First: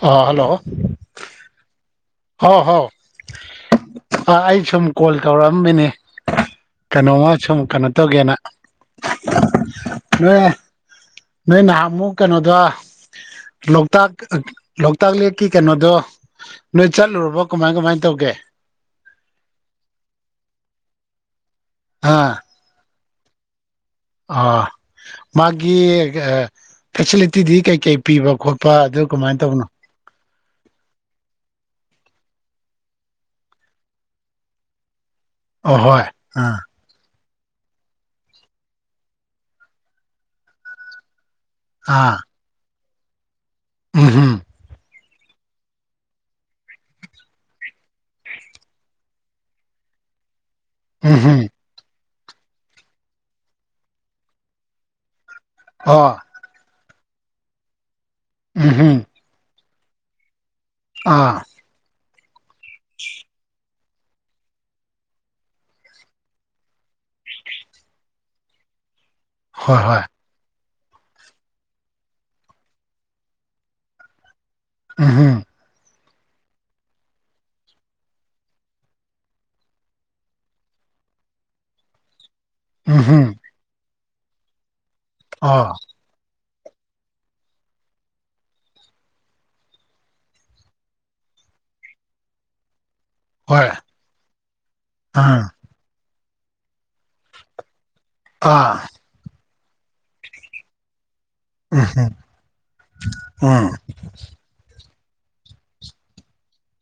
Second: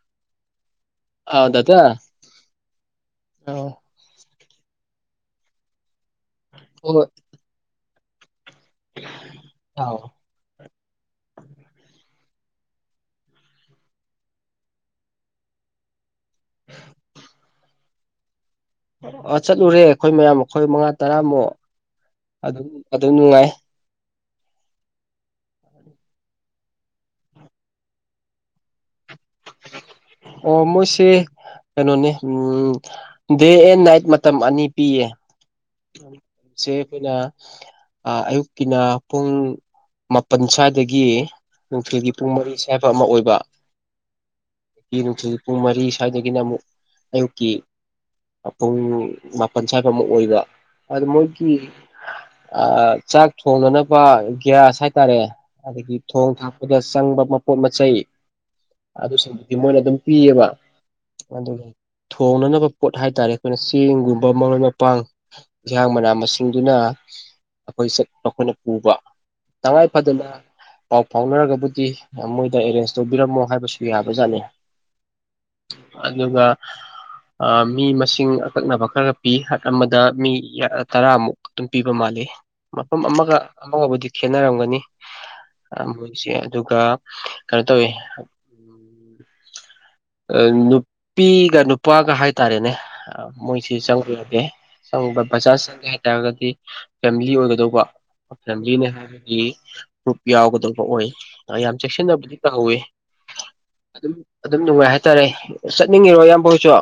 ꯑ ꯍꯜꯂꯣ ꯍꯥꯎꯗꯗ ꯍꯣꯏ ꯍꯣꯏ ꯑꯩ ꯁꯨꯝ ꯀꯣꯜ ꯇꯧꯔꯛꯑꯃꯤꯅꯦ ꯍꯣꯏ ꯀꯩꯅꯣꯃ ꯁꯨꯝ ꯀꯩꯅꯣ ꯇꯧꯒꯦꯅ ꯑꯥꯎ ꯅ ꯅ ꯅ ꯑꯃꯨ ꯀꯩꯅꯣ ꯑ ꯂꯣꯛꯇꯥꯛ ꯂꯣꯛꯇꯥꯛ ꯂꯦꯛꯀꯤ ꯀꯩꯅꯣꯗꯣ ꯅꯣꯏ ꯆꯠꯂꯨꯔꯕꯣ ꯀꯃꯥꯏ ꯀꯃꯥꯏꯅ ꯇꯧꯒꯦ ꯑ ꯆꯠꯂꯨꯔꯦ ꯑꯩꯈꯣꯏ ꯃꯌꯥꯝ ꯑꯩꯈꯣꯏ ꯃꯉꯥ ꯇꯔꯥꯃꯨꯛ ꯑꯗꯨꯝ ꯑꯗꯨ ꯅꯨꯡꯉꯥꯏ ꯑꯥ ꯃꯥꯒꯤ ꯐꯦꯁꯤꯂꯤꯇꯤꯗꯤ ꯀꯩꯀꯩ ꯄꯤꯕ ꯈꯣꯠꯄ ꯑꯗꯨ ꯀꯃꯥꯏꯅ ꯇꯧꯕꯅꯣ ꯑꯣ ꯃꯣꯏ ꯁꯤ ꯀꯩꯅꯣꯅꯤ ꯎꯝ ꯗꯦ ꯑꯦꯟ ꯅꯥꯏꯠ ꯃꯇꯝ ꯑꯅꯤ ꯄꯤꯌꯦ ꯑꯍꯣꯏ ꯑꯥ ꯁꯤ ꯐꯅ ꯑꯌꯨꯛꯀꯤꯅ ꯄꯨꯡ ꯃꯥꯄꯜ ꯁ꯭ꯋꯥꯏꯗꯒꯤ ꯅꯨꯡꯊꯤꯜꯒꯤ ꯄꯨꯡ ꯃꯔꯤꯁꯦ ꯍꯥꯏꯕ ꯑꯃ ꯑꯣꯏꯕ ꯎꯍꯨꯝ ꯑꯩ ꯅꯨꯡꯊꯤꯜꯒꯤ ꯄꯨꯡ ꯃꯔꯤ ꯁ꯭ꯋꯥꯏꯗꯒꯤꯅ ꯑꯃꯨꯛ ꯑꯌꯨꯛꯀꯤ ꯄꯨꯡ ꯃꯥꯄꯜ ꯁ꯭ꯋꯥꯏꯐꯃꯨꯛ ꯑꯣꯏꯕ ꯑꯗꯨ ꯎꯝ ꯍꯨꯝ ꯃꯣꯏꯒꯤ ꯆꯥꯛ ꯊꯣꯡꯅꯅꯕ ꯒ꯭ꯌꯥꯁ ꯍꯥꯏꯇꯥꯔꯦ ꯑꯗꯒꯤ ꯑꯣ ꯊꯣꯡ ꯊꯥꯛꯄꯗ ꯆꯪꯕ ꯃꯄꯣꯠ ꯃꯆꯩ ꯎꯝ ꯍꯨꯝ ꯑꯗꯨꯁꯤꯡꯗꯨ ꯃꯣꯏꯅ ꯑꯗꯨꯝ ꯄꯤꯌꯦꯕ ꯑꯥ ꯑꯗꯨꯒ ꯊꯣꯡꯅꯅꯕ ꯄꯣꯠ ꯍꯥꯏꯇꯥꯔꯦ ꯑꯩꯈꯣꯏꯅ ꯆꯦꯡꯒꯨꯝꯕ ꯃꯔꯣꯏ ꯃꯄꯥꯡ ꯌꯦꯟꯁꯥꯡ ꯃꯅꯥ ꯃꯁꯤꯡꯗꯨꯅ ꯑꯩꯈꯣꯏ ꯆ ꯃꯈꯣꯏꯅ ꯄꯨꯕ ꯍꯣꯏ ꯇꯉꯥꯏ ꯍꯣꯏ ꯐꯗꯨ ꯄꯥꯎ ꯐꯥꯎꯅꯔꯒꯕꯨꯗꯤ ꯃꯣꯏꯗ ꯑꯦꯔꯦꯟꯖ ꯇꯧꯕꯤꯔꯝꯃꯣ ꯍꯥꯏꯕꯁꯨ ꯌꯥꯕꯖꯥꯠꯅꯤ ꯑ ꯑꯗꯨꯒ ꯃꯤ ꯃꯁꯤꯡ ꯑꯀꯛꯅꯕ ꯈꯔ ꯄꯤ ꯗ ꯃꯤ ꯇꯔꯥꯃꯨꯛ ꯑꯗꯨꯝ ꯄꯤꯕ ꯃꯥꯜꯂꯤ ꯃꯐꯝ ꯎꯝ ꯍꯨꯝ ꯑꯃꯒ ꯑꯃꯒꯥꯎꯕꯗꯤ ꯈꯦꯠꯅꯔꯝꯒꯅꯤ ꯑꯣ ꯃꯣꯏꯁꯦ ꯑꯗꯨꯒ ꯀꯩꯅꯣ ꯇꯧꯋꯤ ꯑ ꯅꯨꯄꯤꯒ ꯅꯨꯄꯥꯒ ꯍꯥꯏꯇꯥꯔꯦꯅꯦ ꯍꯣꯏ ꯃꯣꯏꯁꯤ ꯆꯪꯕꯤꯨꯔꯒꯦ ꯆꯪꯕ ꯑꯥ ꯕꯖꯥꯔ ꯆꯪꯒꯦ ꯍꯥꯏꯇꯥꯔꯒꯗꯤ ꯐꯦꯃꯤꯂꯤ ꯑꯣꯏꯒꯗꯧꯕ ꯑꯥ ꯐꯦꯃꯤꯂꯤꯅꯦ ꯍꯥꯏꯕꯒꯤ ꯒ꯭ꯔꯨꯞ ꯌꯥꯎꯒꯗꯧꯕ ꯑꯣꯏ ꯌꯥꯝ ꯎꯝ ꯍꯨꯝ ꯆꯦꯛꯁꯤꯟꯅꯕꯗꯤ ꯀꯥꯎꯋꯤ ꯎꯝ ꯑꯗꯨꯝ ꯑꯗꯨꯝ ꯅꯨꯡꯉꯥꯏ ꯍꯥꯏ ꯍꯥꯏꯇꯥꯔꯦ ꯆꯠꯅꯤꯡꯉꯤꯔꯣ ꯏꯌꯥꯝꯕ ꯍꯧꯁꯨ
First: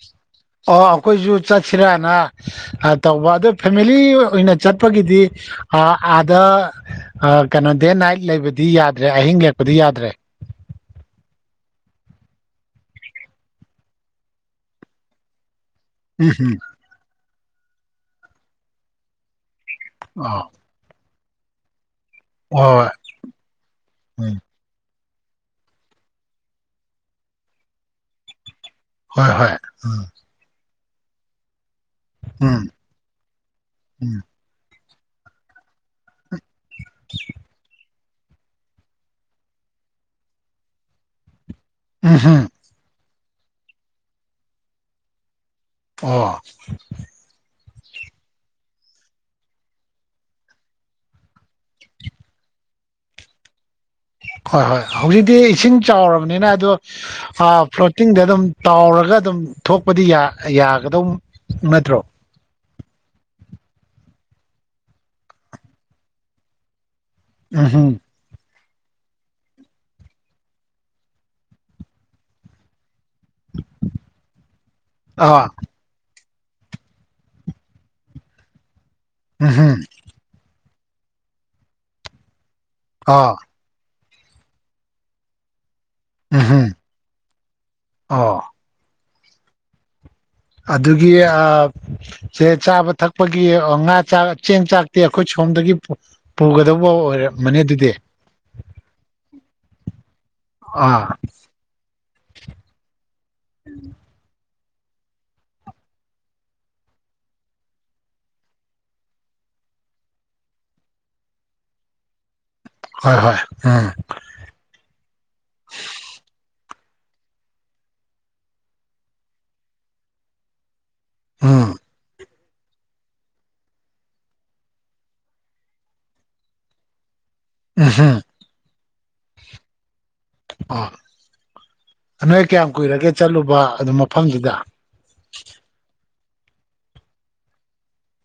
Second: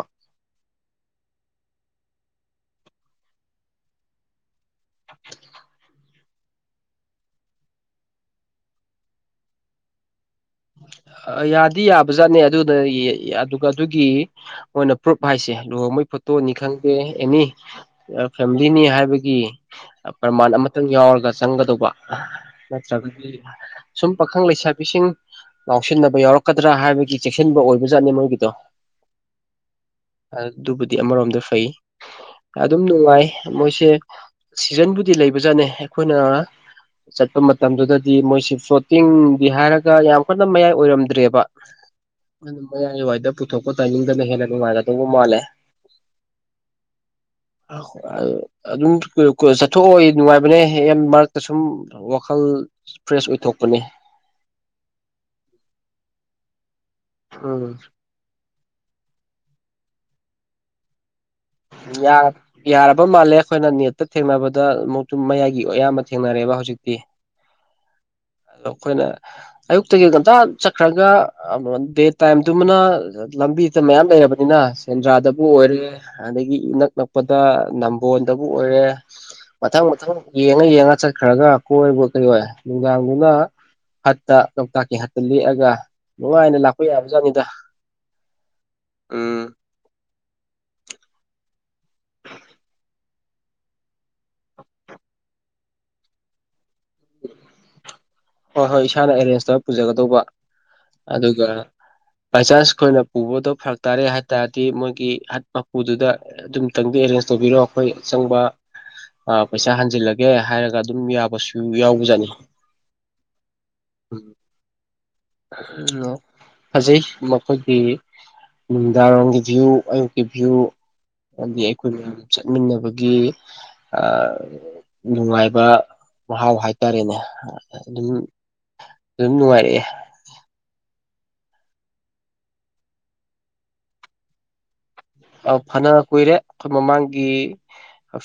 ꯑꯣ ꯑꯩꯈꯣꯏꯁꯨ ꯆꯠꯁꯤꯔꯥꯅ ꯇꯧꯕ ꯑꯗꯨ ꯐꯦꯃꯤꯂꯤ ꯑꯣꯏꯅ ꯆꯠꯄꯒꯤꯗꯤ ꯑꯥꯗ ꯀꯩꯅꯣ ꯗꯦ ꯅꯥꯏꯠ ꯂꯩꯕꯗꯤ ꯌꯥꯗ꯭ꯔꯦ ꯑꯍꯤꯡ ꯌꯦꯛꯄꯗꯤ ꯌꯥꯗ꯭ꯔꯦ [inaudible] ꯌꯥꯗꯤ ꯌꯥꯕꯖꯥꯠꯅꯦ ꯑꯗꯨꯅ ꯑꯗꯨꯒ ꯑꯗꯨꯒꯤ ꯑꯣꯏꯅ ꯄ꯭ꯔꯨꯞ ꯍꯥꯏꯁꯦ ꯂꯨꯍꯣꯡꯕꯩ ꯎꯝ ꯐꯣꯇꯣꯅꯤ ꯍꯝ ꯈꯪꯗꯦ ꯑꯦꯅꯤ ꯐꯦꯃꯤꯂꯤꯅꯤ ꯍꯥꯏꯕꯒꯤ ꯑꯣ ꯄ꯭ꯔꯃꯥꯟ ꯑꯃꯇꯪ ꯌꯥꯎꯔꯒ ꯆꯪꯒꯗꯧꯕ ꯍꯣꯏ ꯅꯠꯇ꯭ꯔꯒꯗꯤ ꯁꯨꯝ ꯎꯝ ꯄꯥꯈꯪ ꯂꯩꯁꯥꯕꯤꯁꯤꯡ ꯉꯥꯎꯁꯤꯟꯅꯕ ꯌꯥꯎꯔꯛꯀꯗ꯭ꯔꯥ ꯍꯥꯏꯕꯒꯤ ꯆꯦꯛꯁꯤꯟꯕ ꯑꯣꯏꯕꯖꯥꯠꯅꯤ ꯃꯣꯏꯒꯤꯗꯣ ꯍꯣꯏ ꯍꯣꯏ ꯎꯝ ꯑꯗꯨꯕꯨꯗꯤ ꯑꯃꯔꯣꯝꯗ ꯐꯩ ꯎꯝ ꯑꯗꯨꯝ ꯅꯨꯡꯉꯥꯏ ꯃꯣꯏꯁꯦ ꯎꯝ ꯁꯤꯖꯟꯕꯨ ꯗꯤ ꯂꯩꯕ ꯆꯠꯅꯦ ꯑꯩꯈꯣꯏꯅ ꯆꯠꯄ ꯃꯇꯝꯗꯨꯗ ꯗꯤ ꯃꯣꯏꯁꯤ ꯐ꯭ꯂꯣꯇꯤꯡꯒꯤ ꯍꯥꯏꯔꯒ ꯌꯥꯝ ꯀꯟꯅ ꯃꯌꯥꯏ ꯑꯣꯏꯔꯝꯗ꯭ꯔꯦꯕ ꯎꯝ ꯍꯝ ꯑꯗꯨ ꯃꯌꯥꯏꯋꯥꯏꯗ ꯄꯨꯊꯣꯛꯄ ꯇꯥꯏꯅꯤꯡꯗꯅ ꯍꯦꯟꯅ ꯅꯨꯡꯉꯥꯏꯒꯗꯧꯕ ꯃꯥꯜꯂꯦ ꯑ ꯑꯣꯏ ꯑꯗꯨꯝ ꯆꯠꯊꯣꯛꯑꯣ ꯑꯩ ꯅꯨꯡꯉꯥꯏꯕꯅꯦ ꯍ ꯃꯔꯛꯇ ꯁꯨꯝ ꯋꯥꯈꯜ ꯐ꯭ꯔꯦꯁ ꯑꯣꯏꯊꯣꯛꯄꯅꯦ ꯍꯣꯏ ꯍꯣꯏ ꯍꯧꯖꯤꯛꯇꯤ ꯏꯁꯤꯡ ꯆꯥꯎꯔꯕꯅꯤꯅ ꯑꯗꯣ ꯎꯝ ꯐ꯭ꯂꯣꯇꯤꯡꯗ ꯑꯗꯨꯝ ꯇꯥꯎꯔꯒ ꯑꯗꯨꯝ ꯊꯣꯛꯄꯗꯤ ꯌꯥꯒꯗꯧ ꯅꯠꯇ꯭ꯔꯣ ꯌꯥ ꯌꯥꯔꯄ ꯃꯥꯜꯂꯦ ꯑꯩꯈꯣꯏꯅ ꯅꯦꯠꯇ ꯊꯦꯡꯅꯕꯗ ꯑꯃꯨꯛꯇ ꯃꯌꯥꯏꯒꯤ ꯑꯌꯥꯝꯕ ꯊꯦꯡꯅꯔꯦꯕ ꯍꯧꯖꯤꯛꯇꯤ ꯎꯝ ꯍꯝ ꯑꯗꯣ ꯑꯩꯈꯣꯏꯅ ꯑꯌꯨꯛꯇꯒꯤ ꯉꯝꯇ ꯆꯠꯈ꯭ꯔꯒ ꯗꯦ ꯇꯥꯏꯝꯗꯨꯃꯅ ꯂꯝꯕꯤꯗ ꯃꯌꯥꯝ ꯂꯩꯔꯕꯅꯤꯅ ꯁꯦꯟꯗ꯭ꯔꯥꯗꯕꯨ ꯑꯥ ꯑꯣꯏꯔꯦ ꯑꯗꯒꯤ ꯏꯅꯛ ꯅꯛꯄꯗ ꯅꯝꯕꯣꯟꯗꯕꯨ ꯑꯣꯏꯔꯦ ꯎꯝ ꯍꯝ ꯃꯊꯪ ꯃꯊꯪ ꯌꯦ ꯌꯦꯡꯉ ꯆꯠꯈ꯭ꯔꯒ ꯀꯣꯏꯕ ꯀꯩ ꯅꯨꯡꯗꯥꯡꯗꯨꯅ ꯑꯥ ꯍꯠꯇ ꯂꯣꯛꯇꯥꯛꯀꯤ ꯍꯠꯇ ꯂꯦꯛꯑꯒ ꯎꯝ ꯅꯨꯡꯉꯥꯏꯅ ꯍꯝ ꯂꯥꯛꯄ ꯌꯥꯕꯖꯥꯠꯅꯤꯗ ꯑꯣ ꯎꯝ‌ ꯑꯗꯨꯒꯤ ꯁꯦ ꯆꯥꯕ ꯊꯛꯄꯒꯤ ꯉꯥ ꯆꯥꯛ ꯆꯦꯡ ꯆꯥꯛꯇꯤ ꯑꯩꯈꯣꯏ ꯁꯣꯝꯗꯒꯤ ꯄꯨꯒꯗꯧꯕ ꯑꯣꯏꯔꯝꯃꯅꯤ ꯑꯗꯨꯗꯤ ꯍꯣꯏ ꯍꯣꯏ ꯏꯁꯥꯅ ꯑꯦꯔꯦꯟꯖ ꯇꯧꯔ ꯄꯨꯖꯒꯗꯧꯕ ꯑꯥ ꯑꯗꯨꯒ ꯕꯥꯏ ꯆꯥꯟꯁ ꯑꯩꯈꯣꯏꯅ ꯄꯨꯕꯗꯣ ꯐꯔꯛ ꯇꯥꯔꯦ ꯍꯥꯏꯇꯥꯔꯗꯤ ꯗꯤ ꯃꯣꯏꯒꯤ ꯍꯠ ꯃꯄꯨꯗꯨꯗ ꯑꯗꯨꯝꯇꯪꯗꯤ ꯑꯦꯔꯦꯟꯖ ꯇꯧꯕꯤꯔꯣ ꯑꯩꯈꯣꯏ ꯑꯆꯪꯕ ꯄꯩꯁꯥ ꯍꯟꯖꯤꯜꯂꯒꯦ ꯍꯥꯏꯔꯒ ꯑꯗꯨꯝ ꯌꯥꯕꯁꯨ ꯌꯥꯎꯕꯖꯥꯠꯅꯤ ꯍꯣꯏ ꯍꯣꯏ ꯎꯝ ꯐꯖꯩ ꯃꯈꯣꯏꯒꯤ ꯅꯨꯃꯤꯗꯥꯡꯔꯣꯝꯒꯤ ꯚꯤꯌꯨ ꯑꯌꯨꯛꯀꯤ ꯚꯤꯌꯨ ꯍꯥꯏ ꯎꯝ ꯑꯩꯈꯣꯏ ꯆꯠꯃꯤꯟꯅꯕꯒꯤ ꯑ ꯅꯨꯡꯉꯥꯏꯕ ꯃꯍꯥꯎ ꯍꯥꯏꯇꯥꯔꯦꯅꯦ ꯑꯗꯨꯝ ꯎꯝꯍꯨꯝ ꯑꯗꯨꯝ ꯅꯨꯡꯉꯥꯏꯔꯛꯑꯦ ꯑꯣ ꯅꯣꯏ ꯀꯌꯥꯝ ꯀꯨꯏꯔꯒꯦ ꯆꯠꯂꯨꯕ ꯑꯗꯨ ꯃꯐꯝꯗꯨꯗ ꯑ ꯐꯅ ꯀꯨꯏꯔꯦ ꯑꯩꯈꯣꯏ ꯃꯃꯥꯡꯒꯤ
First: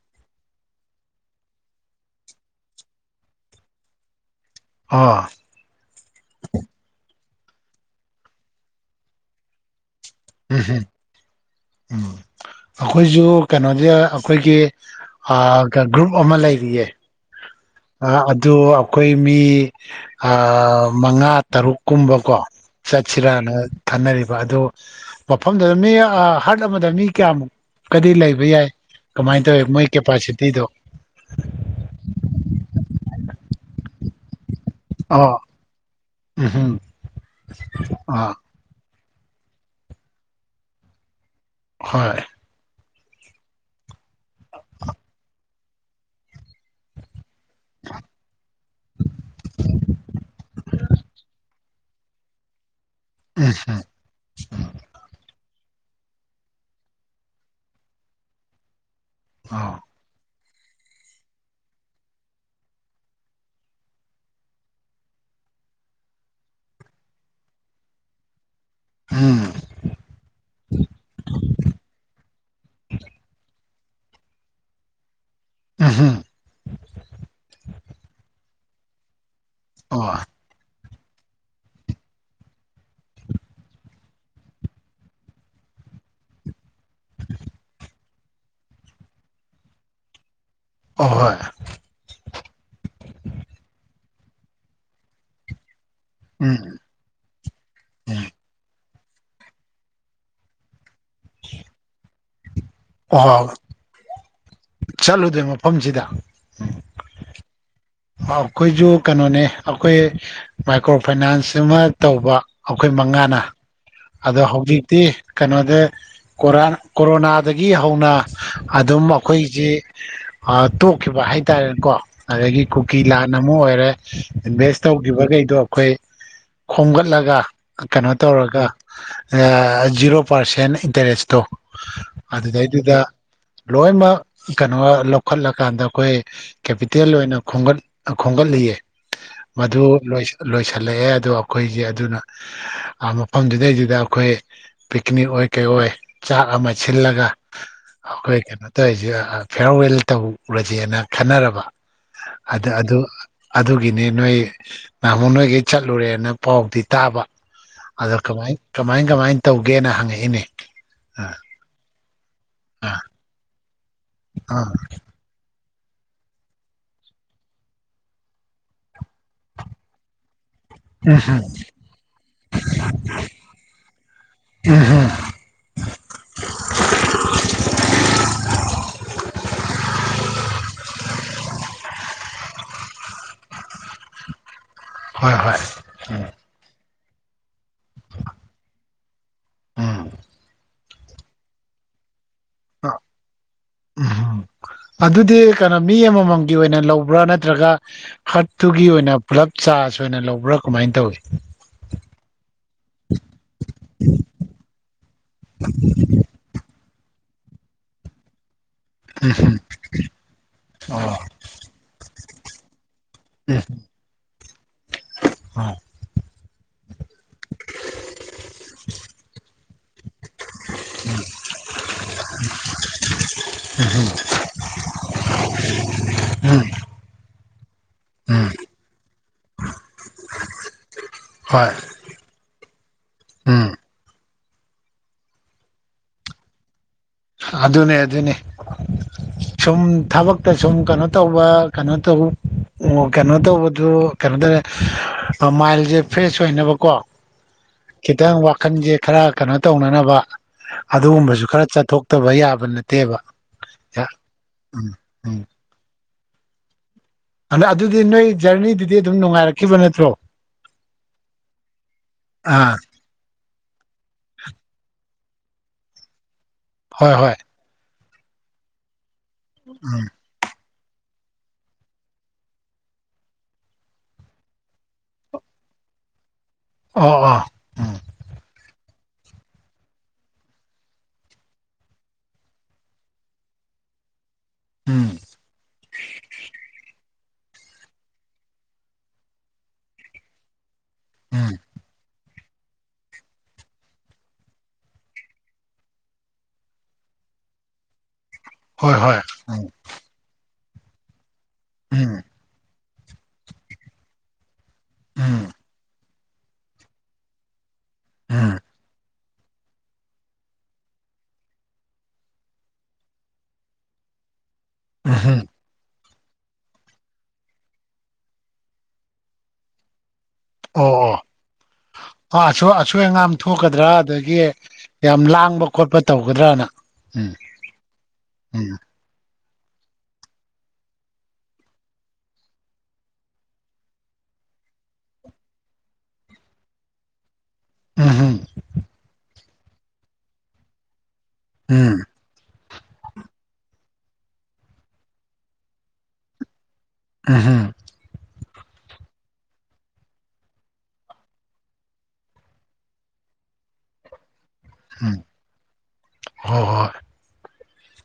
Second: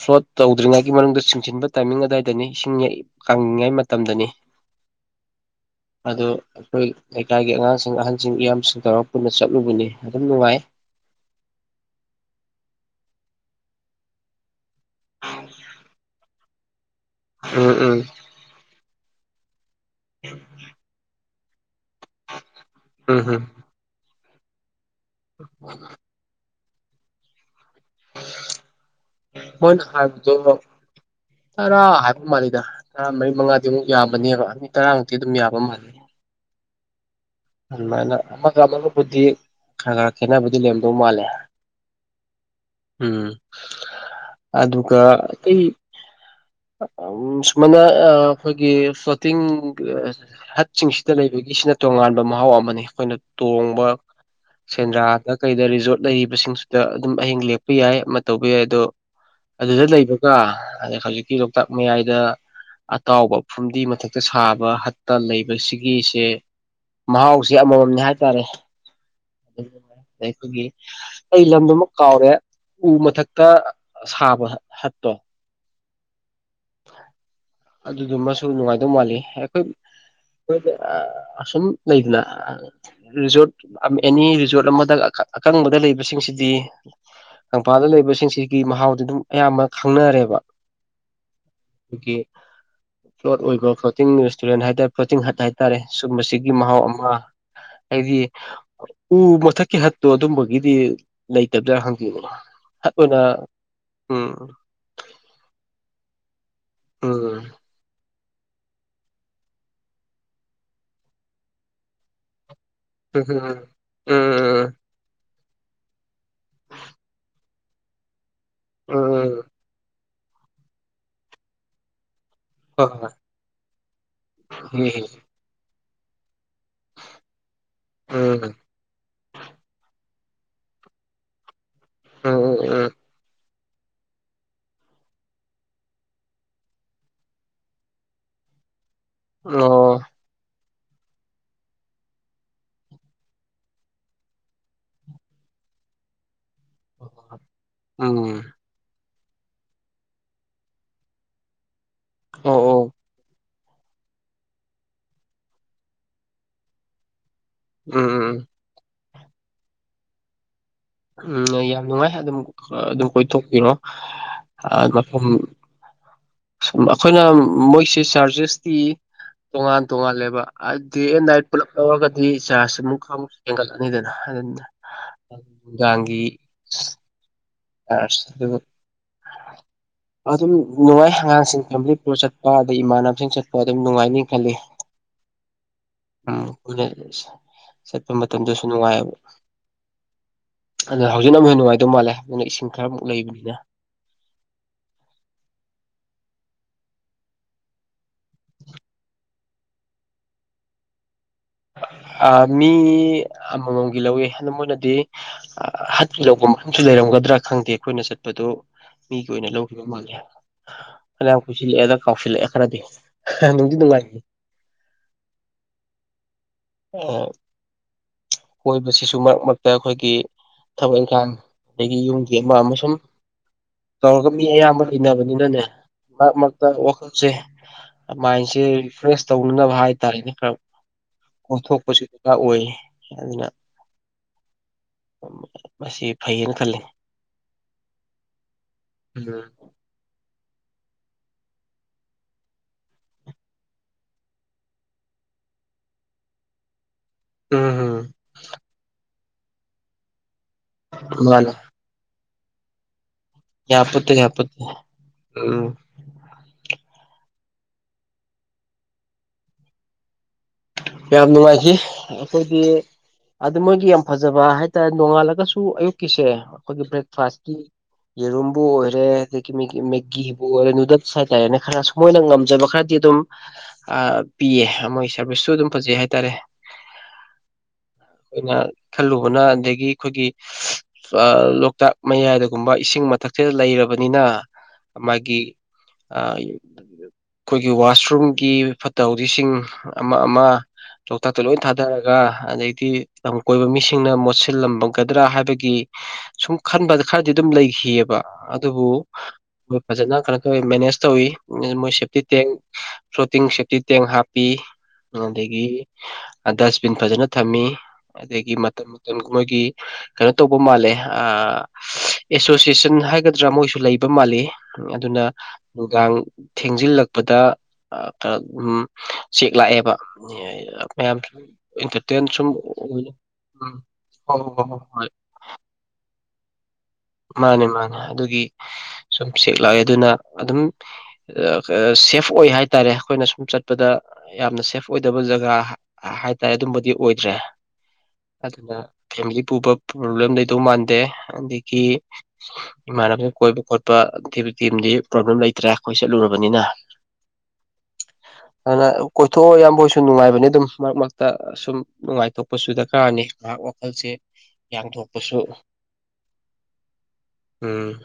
ꯐ꯭ꯂꯣꯠ ꯇꯧꯗ꯭ꯔꯤꯉꯩꯒꯤ ꯃꯅꯨꯡꯗ ꯆꯨꯡꯁꯤꯟꯕ ꯇꯥꯏꯃꯤꯡ ꯑꯗꯨꯋꯥꯏꯗꯅꯤ ꯏꯁꯤꯡ ꯀꯪꯏꯉꯥꯏ ꯃꯇꯝꯗꯅꯤ ꯑꯣ ꯑꯗꯣ ꯑꯩꯈꯣꯏ ꯂꯩꯀꯥꯏꯒꯤ ꯑꯉꯥꯡꯁꯤꯡ ꯑꯍꯟꯁꯤꯡ ꯏꯌꯥꯝꯁꯤꯡ ꯇꯧꯔꯒ ꯄꯨꯟꯅ ꯆꯠꯂꯨꯕꯅꯤ ꯑꯗꯨꯝ ꯅꯨꯡꯉꯥꯏ ꯎꯝꯍꯨꯝ ꯎꯝ ꯑꯩꯈꯣꯏꯁꯨ ꯀꯩꯅꯣꯗꯤ ꯑꯩꯈꯣꯏꯒꯤ ꯑ ꯒ꯭ꯔꯨꯞ ꯑꯃ ꯂꯩ ꯂꯩꯌ‌ꯦ ꯎꯝ ꯎꯝ ꯑꯗꯨ ꯑꯩꯈꯣꯏ ꯃꯤ ꯃꯉꯥ ꯇꯔꯨꯛꯀꯨꯝꯕꯀꯣ ꯎꯝ ꯎꯝ ꯆꯠꯁꯤꯔꯥꯅ ꯈꯟꯅꯔꯤꯕ ꯑꯗꯨ ꯃꯐꯝꯗꯨꯗ ꯃꯤ ꯍꯥꯔꯠ ꯑꯃꯗ ꯃꯤ ꯀꯌꯥꯃꯨꯛꯀꯗꯤ ꯂꯩꯕ ꯌꯥꯏ ꯀꯃꯥꯏꯅ ꯇꯧꯋꯤ ꯃꯣꯏꯅ ꯃꯣꯏ ꯍꯥꯏꯕꯗꯣ ꯀꯦꯄꯥꯁꯤꯇꯤꯗꯣ ꯇꯔꯥ ꯍꯥꯏ ꯃꯥꯜꯂꯤꯗ ꯇꯔꯥꯃꯔꯤ ꯃꯉꯥꯗꯤꯃꯨꯛ ꯌꯥꯕꯅꯦꯕ ꯃꯤ ꯇꯔꯥꯃꯨꯛꯇꯤ ꯑꯗꯨꯝ ꯑꯣ ꯌꯥꯕ ꯃꯥꯜꯂꯦ ꯎꯝꯍꯨꯝ ꯑꯗꯨꯃꯥꯏꯅ ꯑꯥ ꯑꯃꯒ ꯑꯃꯒꯕꯨꯗꯤ ꯈꯔ ꯈꯔ ꯈꯦꯠꯅꯕꯕꯨꯗꯤ ꯂꯩꯔꯝꯗꯧ ꯃꯥꯜꯂꯦ ꯍꯣꯏ ꯎꯝ ꯑꯗꯨꯒ ꯑꯩ ꯃꯅ ꯑ ꯑꯩꯈꯣꯏꯒꯤ ꯐ꯭ꯂꯣꯇꯤꯡ ꯍꯠꯁꯤꯡꯁꯤꯗ ꯂꯩꯕꯒꯤꯁꯤꯅ ꯇꯣꯉꯥꯟꯕ ꯃꯍꯥꯎ ꯑꯃꯅꯤ ꯑꯩꯈꯣꯏꯅ ꯇꯣꯡꯕ ꯁꯦꯟꯗ꯭ꯔꯥꯗ ꯀꯩꯗ ꯔꯤꯖꯣꯔꯠ ꯂꯩꯔꯤꯕꯁꯤꯡꯁꯤꯗ ꯑꯗꯨꯝ ꯑꯍꯤꯡ ꯂꯦꯛꯄ ꯌꯥꯏ ꯑꯃ ꯇꯧꯕ ꯌꯥꯏ ꯑꯗꯣ ꯑꯥ ꯑꯗꯨꯗ ꯂꯩꯕꯒ ꯑꯗ ꯍꯧꯖꯤꯛꯀꯤ ꯂꯣꯛꯇꯥꯛ ꯃꯌꯥꯏꯗ ꯑꯇꯥꯎꯕ ꯐꯨꯝꯗꯤ ꯃꯊꯛꯇ ꯁꯥꯕ ꯍꯠꯇ ꯂꯩꯕꯁꯤꯒꯤꯁꯦ ꯃꯍꯥꯎꯁ ꯑꯃꯥꯃꯝꯅꯦ ꯍꯥꯏꯇꯥꯔꯦ ꯎꯝ ꯑꯩꯈꯣꯏꯒꯤ ꯑꯩ ꯂꯝꯗꯨꯃ ꯀꯥꯎꯔꯦ ꯎ ꯃꯊꯛꯇ ꯁꯥꯕ ꯍꯠꯇꯣ ꯎꯝꯍꯨꯝ ꯑꯗꯨꯗꯨꯃ ꯁ ꯅꯨꯡꯉꯥꯏꯗꯧ ꯃꯥꯜꯂꯤ ꯑꯩꯈꯣꯏ ꯑꯣ ꯑꯩꯈ‌ꯣꯏꯗꯤ ꯑ ꯑꯁꯨꯝ ꯂꯩꯗꯅ ꯔꯤꯖꯣꯔꯠ ꯑꯦꯅꯤ ꯔꯤꯖꯣꯔꯠ ꯑꯃꯗ ꯑꯀꯪꯕꯗ ꯂꯩꯕꯁꯤꯡꯁꯤꯗꯤ ꯀꯪꯄꯥꯜꯗ ꯂꯩꯕꯁꯤꯡꯁꯤꯒꯤ ꯃꯍꯥꯎꯗꯤ ꯑꯗꯨꯝ ꯑꯌꯥꯝꯕ ꯈꯪꯅꯔꯦꯕ ꯑꯍꯣꯏ ꯑꯩꯒꯤ ꯄ꯭ꯂꯣꯠ ꯑꯣꯏꯕ ꯐ꯭ꯂ‌ꯣꯇꯤꯡꯡ ꯔꯦꯁꯇꯨꯔꯦꯟ ꯍꯥꯏꯇꯥꯔꯦ ꯐ‍꯭ꯂ‌ꯣꯇꯤꯡ ꯍꯠ ꯍꯥꯏꯇꯥꯔꯦ ꯁꯨꯝ ꯒꯤ ꯎꯝ ꯃꯍꯥꯎ ꯑꯃ ꯍꯥꯏꯗꯤ ꯎ ꯃꯊꯛꯀꯤ ꯍꯠꯇꯣ ꯑꯗꯨꯝꯕꯒꯤꯗꯤ ꯂꯩꯇꯕꯗꯥ ꯍꯪꯉꯨꯔ‌ꯣ ꯍ ꯍꯣꯏ ꯆꯠꯂꯨꯗ꯭ꯔꯦ ꯃꯐꯝꯁꯤꯗ ꯎꯡ ꯑꯩ ꯑꯩꯈꯣꯏꯁꯨ ꯀꯩꯅꯣꯅꯦ ꯑꯩꯈꯣꯏ ꯃꯥꯏꯀ꯭ꯔꯣ ꯐꯥꯏꯅꯥꯟꯁ ꯑꯃ ꯇꯧꯕ ꯑꯩꯈꯣꯏ ꯎꯝ ꯎꯝ ꯎꯝ ꯃꯉꯥꯅ ꯑꯗꯣ ꯍꯧꯖꯤꯛꯇꯤ ꯀꯩꯅꯣꯗ ꯀꯣꯔꯥ ꯀꯣꯔꯣꯅꯥꯗꯒꯤ ꯍꯧꯅ ꯑꯗꯨꯝ ꯑꯩꯈꯣꯏꯁꯤ ꯑꯩ ꯇꯣꯛꯈꯤꯕ ꯍꯥꯏꯇꯥꯔꯦꯀꯣ ꯀꯨꯀꯤ ꯎꯝ ꯂꯥꯟ ꯑꯃ ꯑꯣꯏꯔꯦ ꯏꯟꯚꯦꯁ ꯎꯝ ꯇꯧꯈꯤꯕꯈꯩꯗꯣ ꯑꯩꯈꯣꯏ ꯈꯣꯝꯒꯠꯂꯒ ꯀꯩꯅꯣ ꯎꯝ ꯇꯧꯔꯒ ꯖꯤꯔꯣ ꯄꯥꯔꯁꯦꯟ ꯏꯟꯇꯔꯦꯁꯇꯣ ꯑꯗꯨꯗꯩꯗꯨꯗ ꯂꯣꯏꯅꯃꯛ ꯀꯩꯅꯣ ꯂꯧꯈꯠꯂꯀꯥꯟꯗ ꯑꯩꯈꯣꯏ ꯀꯦꯄꯤꯇꯦꯜ ꯑꯣꯏꯅ ꯈꯣꯝꯒꯠꯂꯤꯑ ꯃꯗꯨ ꯊꯜꯂꯛꯑꯦ ꯑꯗꯣ ꯑꯩꯈꯣꯏꯁꯦ ꯑꯗꯨꯅ ꯃꯐꯝꯗꯨꯗꯩꯗꯨꯗ ꯑꯩꯈꯣꯏ ꯄꯤꯛꯅꯤꯛ ꯑꯣꯏ ꯀꯩ ꯑꯣꯏ ꯆꯥꯛ ꯑꯃ ꯁꯤꯜꯂꯒ ꯑꯩꯈꯣꯏ ꯎꯝ ꯀꯩꯅꯣ ꯇꯧꯔꯤꯁꯦ ꯐꯤꯌꯥꯔꯋꯦꯜ ꯇꯧꯔꯁꯦꯅ ꯈꯟꯅꯔꯕ ꯑꯣ ꯑꯗ ꯑꯣ ꯑꯗꯨ ꯑꯗꯨꯒꯤꯅꯤ ꯅꯣꯏ ꯅꯍꯣ ꯅꯣꯏꯒꯤ ꯆꯠꯂꯨꯔꯦꯅ ꯄꯥꯎꯗꯤ ꯇꯥꯕ ꯑꯗꯣ ꯎꯝ ꯀꯃꯥꯏ ꯀꯃꯥꯏ ꯀꯃꯥꯏꯅ ꯇꯧꯒꯦꯅ ꯍꯪꯉꯛꯏꯅꯦ ꯑꯥ ꯎꯝ ꯌꯥꯝ ꯅꯨꯡꯉꯥꯏ ꯑꯗꯨꯝ ꯑꯥ ꯑꯗꯨꯝ ꯀꯣꯏꯊꯣꯛꯄꯤꯔꯣ ꯑꯥ ꯃꯐꯝ ꯨꯝ ꯑꯩꯈꯣꯏꯅ ꯃꯣꯏꯁꯦ ꯆꯥꯔꯖꯦꯁꯇꯤ ꯇꯣꯉꯥꯟ ꯇꯣꯉꯜꯂꯦꯕ ꯗꯦ ꯎꯝ ꯑꯦꯟ ꯅꯥꯏꯠ ꯄꯨꯂꯞ ꯂꯧꯔꯒꯗꯤ ꯆꯥꯔꯖ ꯑꯃꯨꯛ ꯈ ꯑꯃꯨꯛ ꯍꯦꯟꯒꯠꯂꯅꯤꯗꯅ ꯎꯝ ꯍꯝ ꯑꯗꯨ ꯅꯨꯡꯗꯥꯡꯒꯤ ꯑ ꯑꯗꯨ [unintelligible] ꯑꯗꯨꯝ ꯅꯨꯡꯉꯥꯏ ꯑꯉꯥꯡꯁꯤꯡ ꯐꯦꯃꯤꯂꯤ ꯄꯨꯨꯔ ꯆꯠꯄ ꯑꯗꯩ ꯏꯃꯥꯟꯅꯕꯁꯤꯡ ꯆꯠꯄ ꯑꯗꯨꯝ ꯅꯨꯡꯉꯥꯏꯅꯤ ꯈꯜꯂꯤ ꯍꯣꯏ ꯍꯣꯏ ꯎꯝ ꯆꯠꯄ ꯃꯇꯝꯗꯁꯨ ꯅꯨꯡꯉꯥꯏꯑꯕ ꯑꯥ ꯑꯗ ꯍꯧꯖꯤꯛꯅ ꯑꯃꯛ ꯍꯟꯅ ꯅꯨꯡꯉꯥꯏꯗꯧ ꯃꯥꯜꯂꯦ ꯑꯗꯨꯅ ꯏꯁꯤꯡ ꯑ ꯈꯔꯃꯨꯛ ꯂꯩꯕꯅꯤꯅ ꯎꯝꯝ ꯑꯗꯨꯗꯤ ꯀꯩꯅꯣ ꯃꯤ ꯑꯃꯃꯝ ꯒꯤ ꯑꯣꯏꯅ ꯂꯧꯕ꯭ꯔꯥ ꯅꯠꯇ꯭ꯔꯒ ꯍꯔꯠꯇꯨꯒꯤ ꯑꯣꯏꯅ ꯄꯨꯂꯞ ꯆꯥꯔꯖ ꯑꯣꯏꯅ ꯂꯧꯕ꯭ꯔꯥ ꯀꯃꯥꯏꯅ ꯇꯧꯏꯤ [unintelligible] ꯃꯤ ꯑꯃꯃꯝꯒꯤ ꯂꯧꯋ ꯑꯗꯨꯗ ꯃꯣꯏꯅꯗꯤ ꯑ ꯍꯟꯀꯤ ꯂꯧꯕ ꯃꯐꯝꯁꯨ ꯂꯩꯔꯝꯒꯗ꯭ꯔꯥ ꯈꯪꯗꯦ ꯑꯩꯈꯣꯏꯅ ꯆꯠꯄꯗꯨꯣ ꯃꯤꯒꯤ ꯑꯣꯏꯅ ꯂꯧꯈꯤꯕ ꯃꯥꯜꯂꯦ ꯑꯣ ꯑꯅ ꯌꯥꯝ ꯀꯨꯏꯁꯤꯜꯂꯛꯑꯦ ꯑꯗ ꯀꯥꯎꯁꯤꯜꯂꯛꯑꯦ ꯈꯔꯗꯤ ꯎꯝ ꯅꯨꯡꯗꯤ ꯅꯨꯡꯉꯥꯏꯅꯤ ꯎꯝ ꯎꯝ ꯀꯣꯏꯕꯁꯤꯁꯨ ꯃꯔꯛ ꯃꯔꯛꯇ ꯑꯩꯈꯣꯏꯒꯤ ꯊꯕꯛ ꯏꯪꯈꯥꯡ ꯑꯗꯒꯤ ꯌꯨꯝꯒꯤ ꯑꯃ ꯑꯃꯁꯨꯡꯨꯝ ꯇꯧꯔꯒ ꯃꯤ ꯑꯌꯥꯝꯕ ꯂꯩꯅꯕꯅꯤꯅꯅꯦ ꯃꯔꯛ ꯎꯝ ꯃꯔꯛꯇ ꯋꯥꯈꯜꯁꯦ ꯎꯝ ꯃꯥꯏꯟꯁꯦ ꯔꯤꯐ꯭ꯔꯦꯁ ꯇꯧꯅꯅꯕ ꯍꯥꯏꯇꯥꯔꯦꯅꯦ ꯈꯔ ꯍꯣꯏ ꯑꯣꯊꯣꯛ ꯄꯁꯤ ꯇ ꯑꯣꯏ ꯑꯗꯨꯅ ꯎꯝ ꯃꯁꯤ ꯐꯩꯌꯦꯅ ꯈꯜꯂꯤ ꯑꯗꯨꯅꯦ ꯑꯗꯨꯅꯦ ꯎꯝ ꯁꯨꯝ ꯊꯕꯛ ꯇ ꯁꯨꯝ ꯀꯩꯅꯣ ꯇꯧꯕ ꯀꯩꯅꯣ ꯇꯧ ꯑꯣ ꯀꯩꯅꯣ ꯇꯧꯕꯗꯨ ꯀꯩꯅꯣ ꯇꯧꯔꯦ ꯃꯥꯏꯟꯁꯦ ꯐ꯭ꯔꯦꯁ ꯑꯣꯏꯅꯕꯀꯣ ꯎꯝ ꯈꯤꯇꯪ ꯋꯥꯈꯜꯁꯦ ꯈꯔ ꯀꯩꯅꯣ ꯇꯧꯅꯅꯕ ꯑꯗꯨꯒꯨꯝꯕꯁꯨ ꯈꯔ ꯆꯠꯊꯣꯛꯇꯕ ꯌꯥꯕ ꯅꯠꯇꯦꯕ ꯌꯥꯄꯠꯇ ꯌꯥꯄꯠꯇ ꯎꯝ ꯑꯗ ꯑꯗꯨꯗꯤ ꯅꯣꯏ ꯖꯔꯅꯤꯗꯨꯗꯤ ꯑꯗꯨꯝ ꯅꯨꯡꯉꯥꯏꯔꯛꯈꯤꯕ ꯅꯠꯇ꯭ꯔꯣ ꯌꯥꯝ ꯅꯨꯡꯉꯥꯏꯈꯤ ꯑꯩꯈꯣꯏꯒꯤ ꯑꯥ ꯑꯗꯨ ꯃꯣꯏꯒꯤ ꯌꯥꯝ ꯐꯖꯕ ꯍꯥꯏꯇꯥꯔꯦ ꯅꯣꯡꯉꯥꯜꯂꯛ ꯑꯗꯨꯁꯨ ꯑꯌꯨꯛꯀꯤꯁꯦ ꯑꯩꯈꯣꯏꯒꯤ ꯍꯣꯏ ꯍꯣꯏ ꯕ꯭ꯔꯦꯛꯐꯥꯁꯀꯤ ꯌꯦꯔꯨꯝꯕꯨ ꯑꯣꯏꯔꯦ ꯃꯤꯒꯤ ꯎꯝ ꯃꯒꯤꯕꯣ ꯍꯥꯏꯇꯥꯔꯦꯅꯦ ꯈꯔ ꯃꯣꯏꯅ ꯉꯝꯖꯕ ꯈꯔꯗꯤ ꯑꯗꯨꯝ ꯄꯤꯑ ꯃꯣꯏꯒꯤ ꯁꯥꯔꯚꯤꯁꯁꯨ ꯑꯗꯨꯝ ꯐꯖꯩ ꯍꯥꯏꯇꯥꯔꯦ ꯑꯣ ꯑ ꯎꯝ ꯑꯩꯈꯣꯏꯅ ꯈꯜꯂꯨꯕꯅ ꯑꯗꯒꯤ ꯑꯩꯈꯣꯏꯒꯤ ꯂꯣꯛꯇꯥꯛ ꯃꯌꯥꯏꯗꯒꯨꯝꯕ ꯏꯁꯤꯡ ꯃꯊꯛꯁꯤꯗ ꯂꯩ ꯔꯕꯅꯤꯅ ꯎꯝ ꯃꯥꯒꯤ ꯑꯩꯈꯣꯏꯒꯤ ꯋꯥꯁꯔꯨꯝꯒꯤ ꯐꯠꯇ ꯍꯥꯎꯗꯤꯁꯤꯡ ꯑꯃ ꯑꯃ ꯂꯣꯀꯇꯥꯛꯇ ꯎꯝ ꯂꯣꯏꯅ ꯊꯥꯗ ꯔ ꯑꯗꯩꯗꯤ ꯂꯝ ꯀꯣꯏꯕ ꯃꯤꯁꯤꯡꯅ ꯃꯣꯠꯁꯤꯜꯂꯝꯒꯗ꯭ꯔꯥ ꯍꯥꯏꯕꯒꯤ ꯁꯨꯝ ꯈꯟꯕꯗ ꯈꯔꯗꯤ ꯑꯗꯨꯝ ꯂꯩꯈꯤꯑꯕ ꯑꯗꯨꯕꯨ ꯍꯣꯏ ꯍꯣꯏ ꯎꯝ ꯃꯣꯏ ꯐꯖꯅ ꯈꯔ ꯑꯩꯈꯣꯏ ꯃꯦꯅꯦꯖ ꯇꯧꯋꯤ ꯃꯣꯏ ꯁꯦꯞꯇꯤ ꯎꯝ ꯇꯦꯡꯀ ꯐ꯭ꯂꯣꯇꯤꯡ ꯁꯦꯞꯇꯤ ꯇꯦꯡ ꯍꯥꯞꯄꯤ꯫ ꯎꯝ ꯑꯗꯒꯤ ꯗꯁꯕꯤꯟ ꯐꯖꯅ ꯊꯝꯃꯤ ꯑꯗꯒꯤ ꯎꯝ ꯃꯇꯝ ꯃꯣꯏꯒꯤ ꯀꯩꯅꯣ ꯇꯧꯕ ꯃꯥꯜꯂꯦ ꯑ ꯑꯦꯁꯣꯁꯤꯌꯦꯁꯟ ꯍꯥꯏꯒꯗ꯭ꯔꯥ ꯃꯣꯏꯁꯨ ꯂꯩꯕ ꯃꯥꯜꯂꯤ ꯑꯗꯨꯅ ꯎꯝ ꯅꯨꯡꯗꯥꯡ ꯇꯨꯝ ꯊꯦꯡꯖꯤꯜꯂꯛꯄꯗ ꯆꯦꯛ ꯂꯥꯛꯑꯦꯕ꯫ ꯑꯣ ꯃꯌꯥꯝ ꯑꯣ ꯑꯟꯇꯔꯇꯦꯟ ꯁꯨꯝ ꯑꯥ ꯑꯁꯣꯏ ꯑꯁꯣꯏ ꯑꯣꯏ ꯑꯉꯥꯝ ꯎꯝ ꯊꯣꯛꯀꯗ꯭ꯔꯥ ꯍꯣ ꯑꯗꯒꯤ ꯍꯣ ꯍꯣ ꯍꯣ ꯍꯣꯏ ꯫ ꯌꯥꯝ ꯂꯥꯡꯕ ꯈꯣꯠꯄ ꯇꯧꯒꯗ꯭ꯔꯥꯅ ꯃꯥꯅꯦ ꯃꯥꯅꯦ ꯑꯗꯨꯒꯤ ꯁꯨꯝ ꯁꯦꯛ ꯂꯥꯛꯑꯦꯗꯅ ꯑꯗꯨꯝ ꯁꯦꯐ ꯑꯣꯏ ꯍꯥꯏꯇꯥꯔꯦ ꯑꯩꯈꯣꯏꯅ ꯁꯨꯝ ꯆꯠꯄꯗ ꯌꯥꯝꯅ ꯁꯦꯐ ꯑꯣꯏꯗꯕ ꯖꯒꯥ ꯍꯥꯏꯇꯥꯔꯦ ꯑꯗꯨꯝꯕꯗꯤ ꯑꯣꯏꯗ꯭ꯔꯦ꯫ ꯎꯝ ꯑꯗꯨꯅ ꯐꯦꯃꯤꯂꯤ ꯄꯨꯕ ꯄ꯭ꯔꯣꯕ꯭ꯂꯦꯝ ꯂꯩꯗꯧ ꯃꯥꯟꯗꯦ꯫ ꯏ ꯎꯝ ꯏꯃꯥꯟꯅꯕ ꯀꯣꯏꯄ ꯈꯣꯠ ꯄ [unintelligible] ꯗꯤ ꯄ꯭ꯔꯣꯕ꯭ꯂꯦꯝ ꯂꯩꯇ꯭ꯔꯦ ꯑꯩꯈꯣꯏ ꯆꯠꯂꯨꯔꯕꯅꯤꯅ꯫ [unintelligible] ꯑꯗꯨꯅ ꯀꯣꯏꯊꯣꯛꯑꯣ ꯏꯌꯥꯝꯕ ꯍꯣꯢꯁꯨ ꯅꯨꯡꯉꯥꯏꯕꯅꯤ ꯑꯗꯨꯝ ꯃꯔꯛ ꯃꯔꯛꯇ ꯑ ꯁꯨꯝ ꯅꯨꯡꯉꯥꯏꯊꯣꯛꯄꯁꯨ ꯗꯔꯀꯥꯔꯅꯤ꯫ ꯉꯍꯥꯛ ꯋꯥꯈꯜꯁꯦ ꯎꯝ ꯌꯥꯡꯊꯣꯛꯄꯁꯨ ꯍꯣꯏ ꯍꯣꯏ ꯎꯝ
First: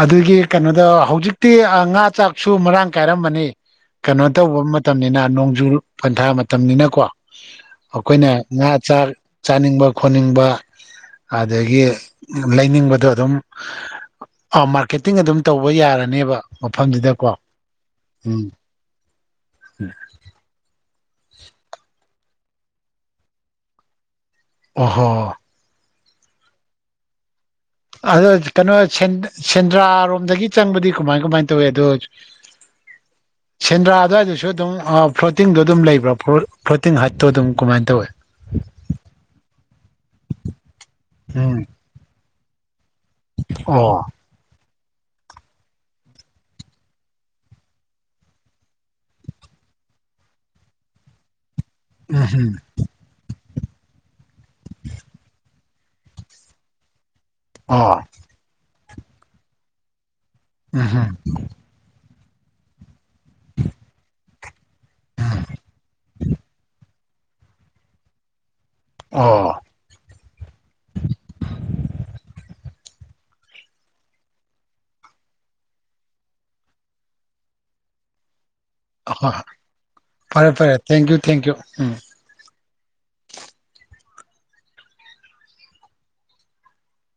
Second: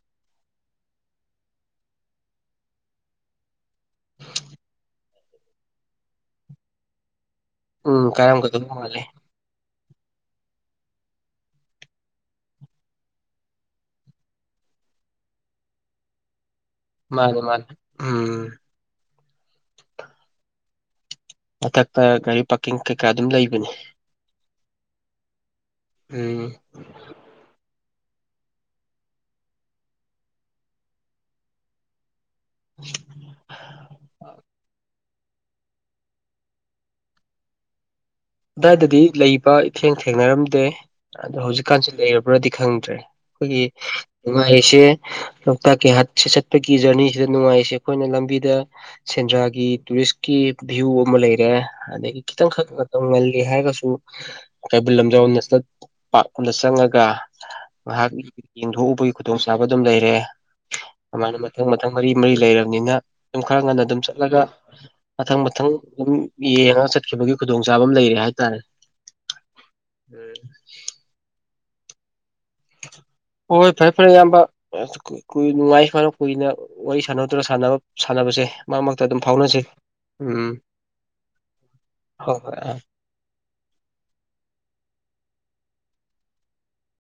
ꯑꯗꯨꯒꯤ ꯀꯩꯅꯣꯗ ꯍꯧꯖꯤꯛꯇꯤ ꯉꯥ ꯆꯥꯛꯁꯨ ꯃꯔꯥꯡ ꯀꯥꯏꯔꯝꯃꯅꯤ꯫ ꯀꯩꯅꯣ ꯇꯧꯕ ꯃꯇꯝꯅꯤꯅ ꯅꯣꯡꯖꯨ ꯄꯟꯊꯥ ꯃꯇꯝꯅꯤꯅꯀꯣ ꯎꯝ ꯑꯩꯈꯣꯏꯅ ꯀꯥꯔꯝꯒꯗꯕ ꯉꯥ ꯃꯥꯜꯂꯦ ꯆꯥꯛ ꯆꯥꯅꯤꯡꯕ ꯈꯣꯠꯅꯤꯡꯕ ꯑꯗꯒꯤ ꯂꯩꯅꯤꯡꯕꯗꯣ ꯑꯗꯨꯝ ꯑꯥ ꯃꯥꯔꯀꯦꯇꯤꯡ ꯑꯗꯨꯝ ꯇꯧꯕ ꯌꯥꯔꯅꯦꯕ ꯃꯐꯝꯗꯨꯗꯀꯣ ꯃꯥꯅꯦ ꯃꯥꯅꯦ ꯎꯝ [inaudible] ꯃꯊꯛꯇ ꯒꯥꯔꯤ ꯄꯥꯔꯀꯤꯡ ꯀꯩꯀꯥ ꯑꯗꯨꯝ ꯂꯩꯕꯅꯦ꯫ ꯑ [inaudible] ꯎꯝ ꯑꯗꯣ ꯀꯩꯅꯣ ꯁꯦꯟꯗ꯭ꯔꯥꯔꯣꯝꯗꯒꯤ ꯆꯪꯕꯗꯤ ꯀꯃꯥꯏ ꯀꯃꯥꯏꯅ ꯇꯧꯏ ꯑꯗꯣ ꯁꯦꯟꯗ꯭ꯔꯥ ꯑꯗꯨꯋꯥꯏꯗꯨꯁꯨ ꯑꯗꯨꯝ ꯑ ꯐ꯭ꯂꯣꯇꯤꯡꯗꯣ ꯑꯗꯨꯝ ꯂꯩꯕ꯭ꯔꯑꯣ ꯐ꯭ꯂꯣꯇꯤꯡ ꯍꯠꯇꯣ ꯑꯗꯨꯝ ꯀꯃꯥꯏ ꯇꯧꯋꯦ꯫ ꯑꯗꯥꯏꯗꯗꯤ ꯂꯩꯕ ꯏꯊꯦꯡ ꯊꯦꯡꯅꯔꯝꯗꯦ ꯑꯗꯣ ꯎꯝ ꯍꯧꯖꯤꯛꯀꯥꯟꯁꯤ ꯂꯩꯔꯕ꯭ꯔꯗꯤ ꯈꯪꯗ꯭ꯔꯦ꯫ ꯑꯩꯈꯣꯏꯒꯤ ꯑꯣ ꯅꯨꯡꯉꯥꯏꯔꯤꯁꯦ ꯂꯣꯛꯇꯥꯛꯀꯤ ꯍꯠꯁꯦ ꯆꯠꯄꯒꯤ ꯖꯔꯅꯤꯁꯦ ꯅꯨꯡꯉꯥꯏꯔꯤꯁꯦ ꯑꯩꯈꯣꯏꯅ ꯂꯝꯕꯤꯗ ꯁꯦꯟꯗ꯭ꯔꯥꯒꯤ ꯇꯨꯔꯤꯁꯀꯤ ꯕꯌ꯭ꯨ ꯑꯃ ꯂꯩꯔꯦ ꯑꯗꯒꯤ ꯈꯤꯇꯪꯈꯛ [unintelligible] ꯂꯤ ꯍꯥꯏꯔꯒꯁꯨ ꯀꯩꯕꯨꯜ ꯂꯝꯖꯥꯎ ꯅꯦꯁꯅꯦꯜ ꯄꯥꯛ [unintelligible] ꯗ ꯆꯪꯉꯒ ꯑꯣ ꯉꯥꯏꯍꯥꯛ ꯌꯦꯡꯊꯣꯛꯎꯕꯒꯤ ꯈꯨꯗꯣꯡꯆꯥꯥꯕ ꯑꯗꯨꯝ ꯂꯩꯔꯦ ꯎꯝꯍꯨꯝ ꯑꯗꯨꯃꯥꯏꯅ ꯃꯊꯪ ꯃꯊꯪ ꯃꯔꯤ ꯃꯔꯤ ꯂꯩꯔꯕꯅꯤꯅ ꯑꯗꯨꯝ ꯈꯔ ꯉꯟꯅ ꯑꯗꯨꯝ ꯆꯠꯂꯒ ꯃꯊꯪ ꯃꯊꯪ ꯑꯗꯨꯝ ꯌꯦꯡꯉꯒ ꯆꯠꯈꯤꯕꯒꯤ ꯈꯨ ꯗꯣꯡꯆꯥꯥꯕꯃ ꯂꯩꯔꯦ ꯍꯥꯏꯇꯥꯔꯦ꯫ ꯑꯣ [unintelligible] [unintelligible] ꯍꯣꯍꯣꯏ ꯐꯔꯦ ꯐꯔꯦ ꯏꯌꯥꯝꯕ [unintelligible] ꯅꯨꯡꯉꯥꯏ ꯁꯨꯃꯥꯏ ꯀꯨꯏꯅ ꯋꯥꯔꯤ ꯁꯥꯟꯅꯗꯅ ꯁꯥꯟꯅꯕ ꯁꯥꯟꯅꯕꯁꯦ꯫ ꯃꯔꯛ ꯃꯔꯛꯇ ꯑꯗꯨꯝ ꯑꯍꯣꯏ ꯐꯥꯎꯅꯁꯦ ꯐꯔꯦ ꯎꯝ ꯐꯔꯦ ꯊꯦꯡꯀ꯭ꯌꯨ ꯊꯦꯡꯀ꯭ꯌꯨ ꯎꯝ ꯍꯣꯏ ꯍꯣꯏ ꯑꯥ [unintelligible]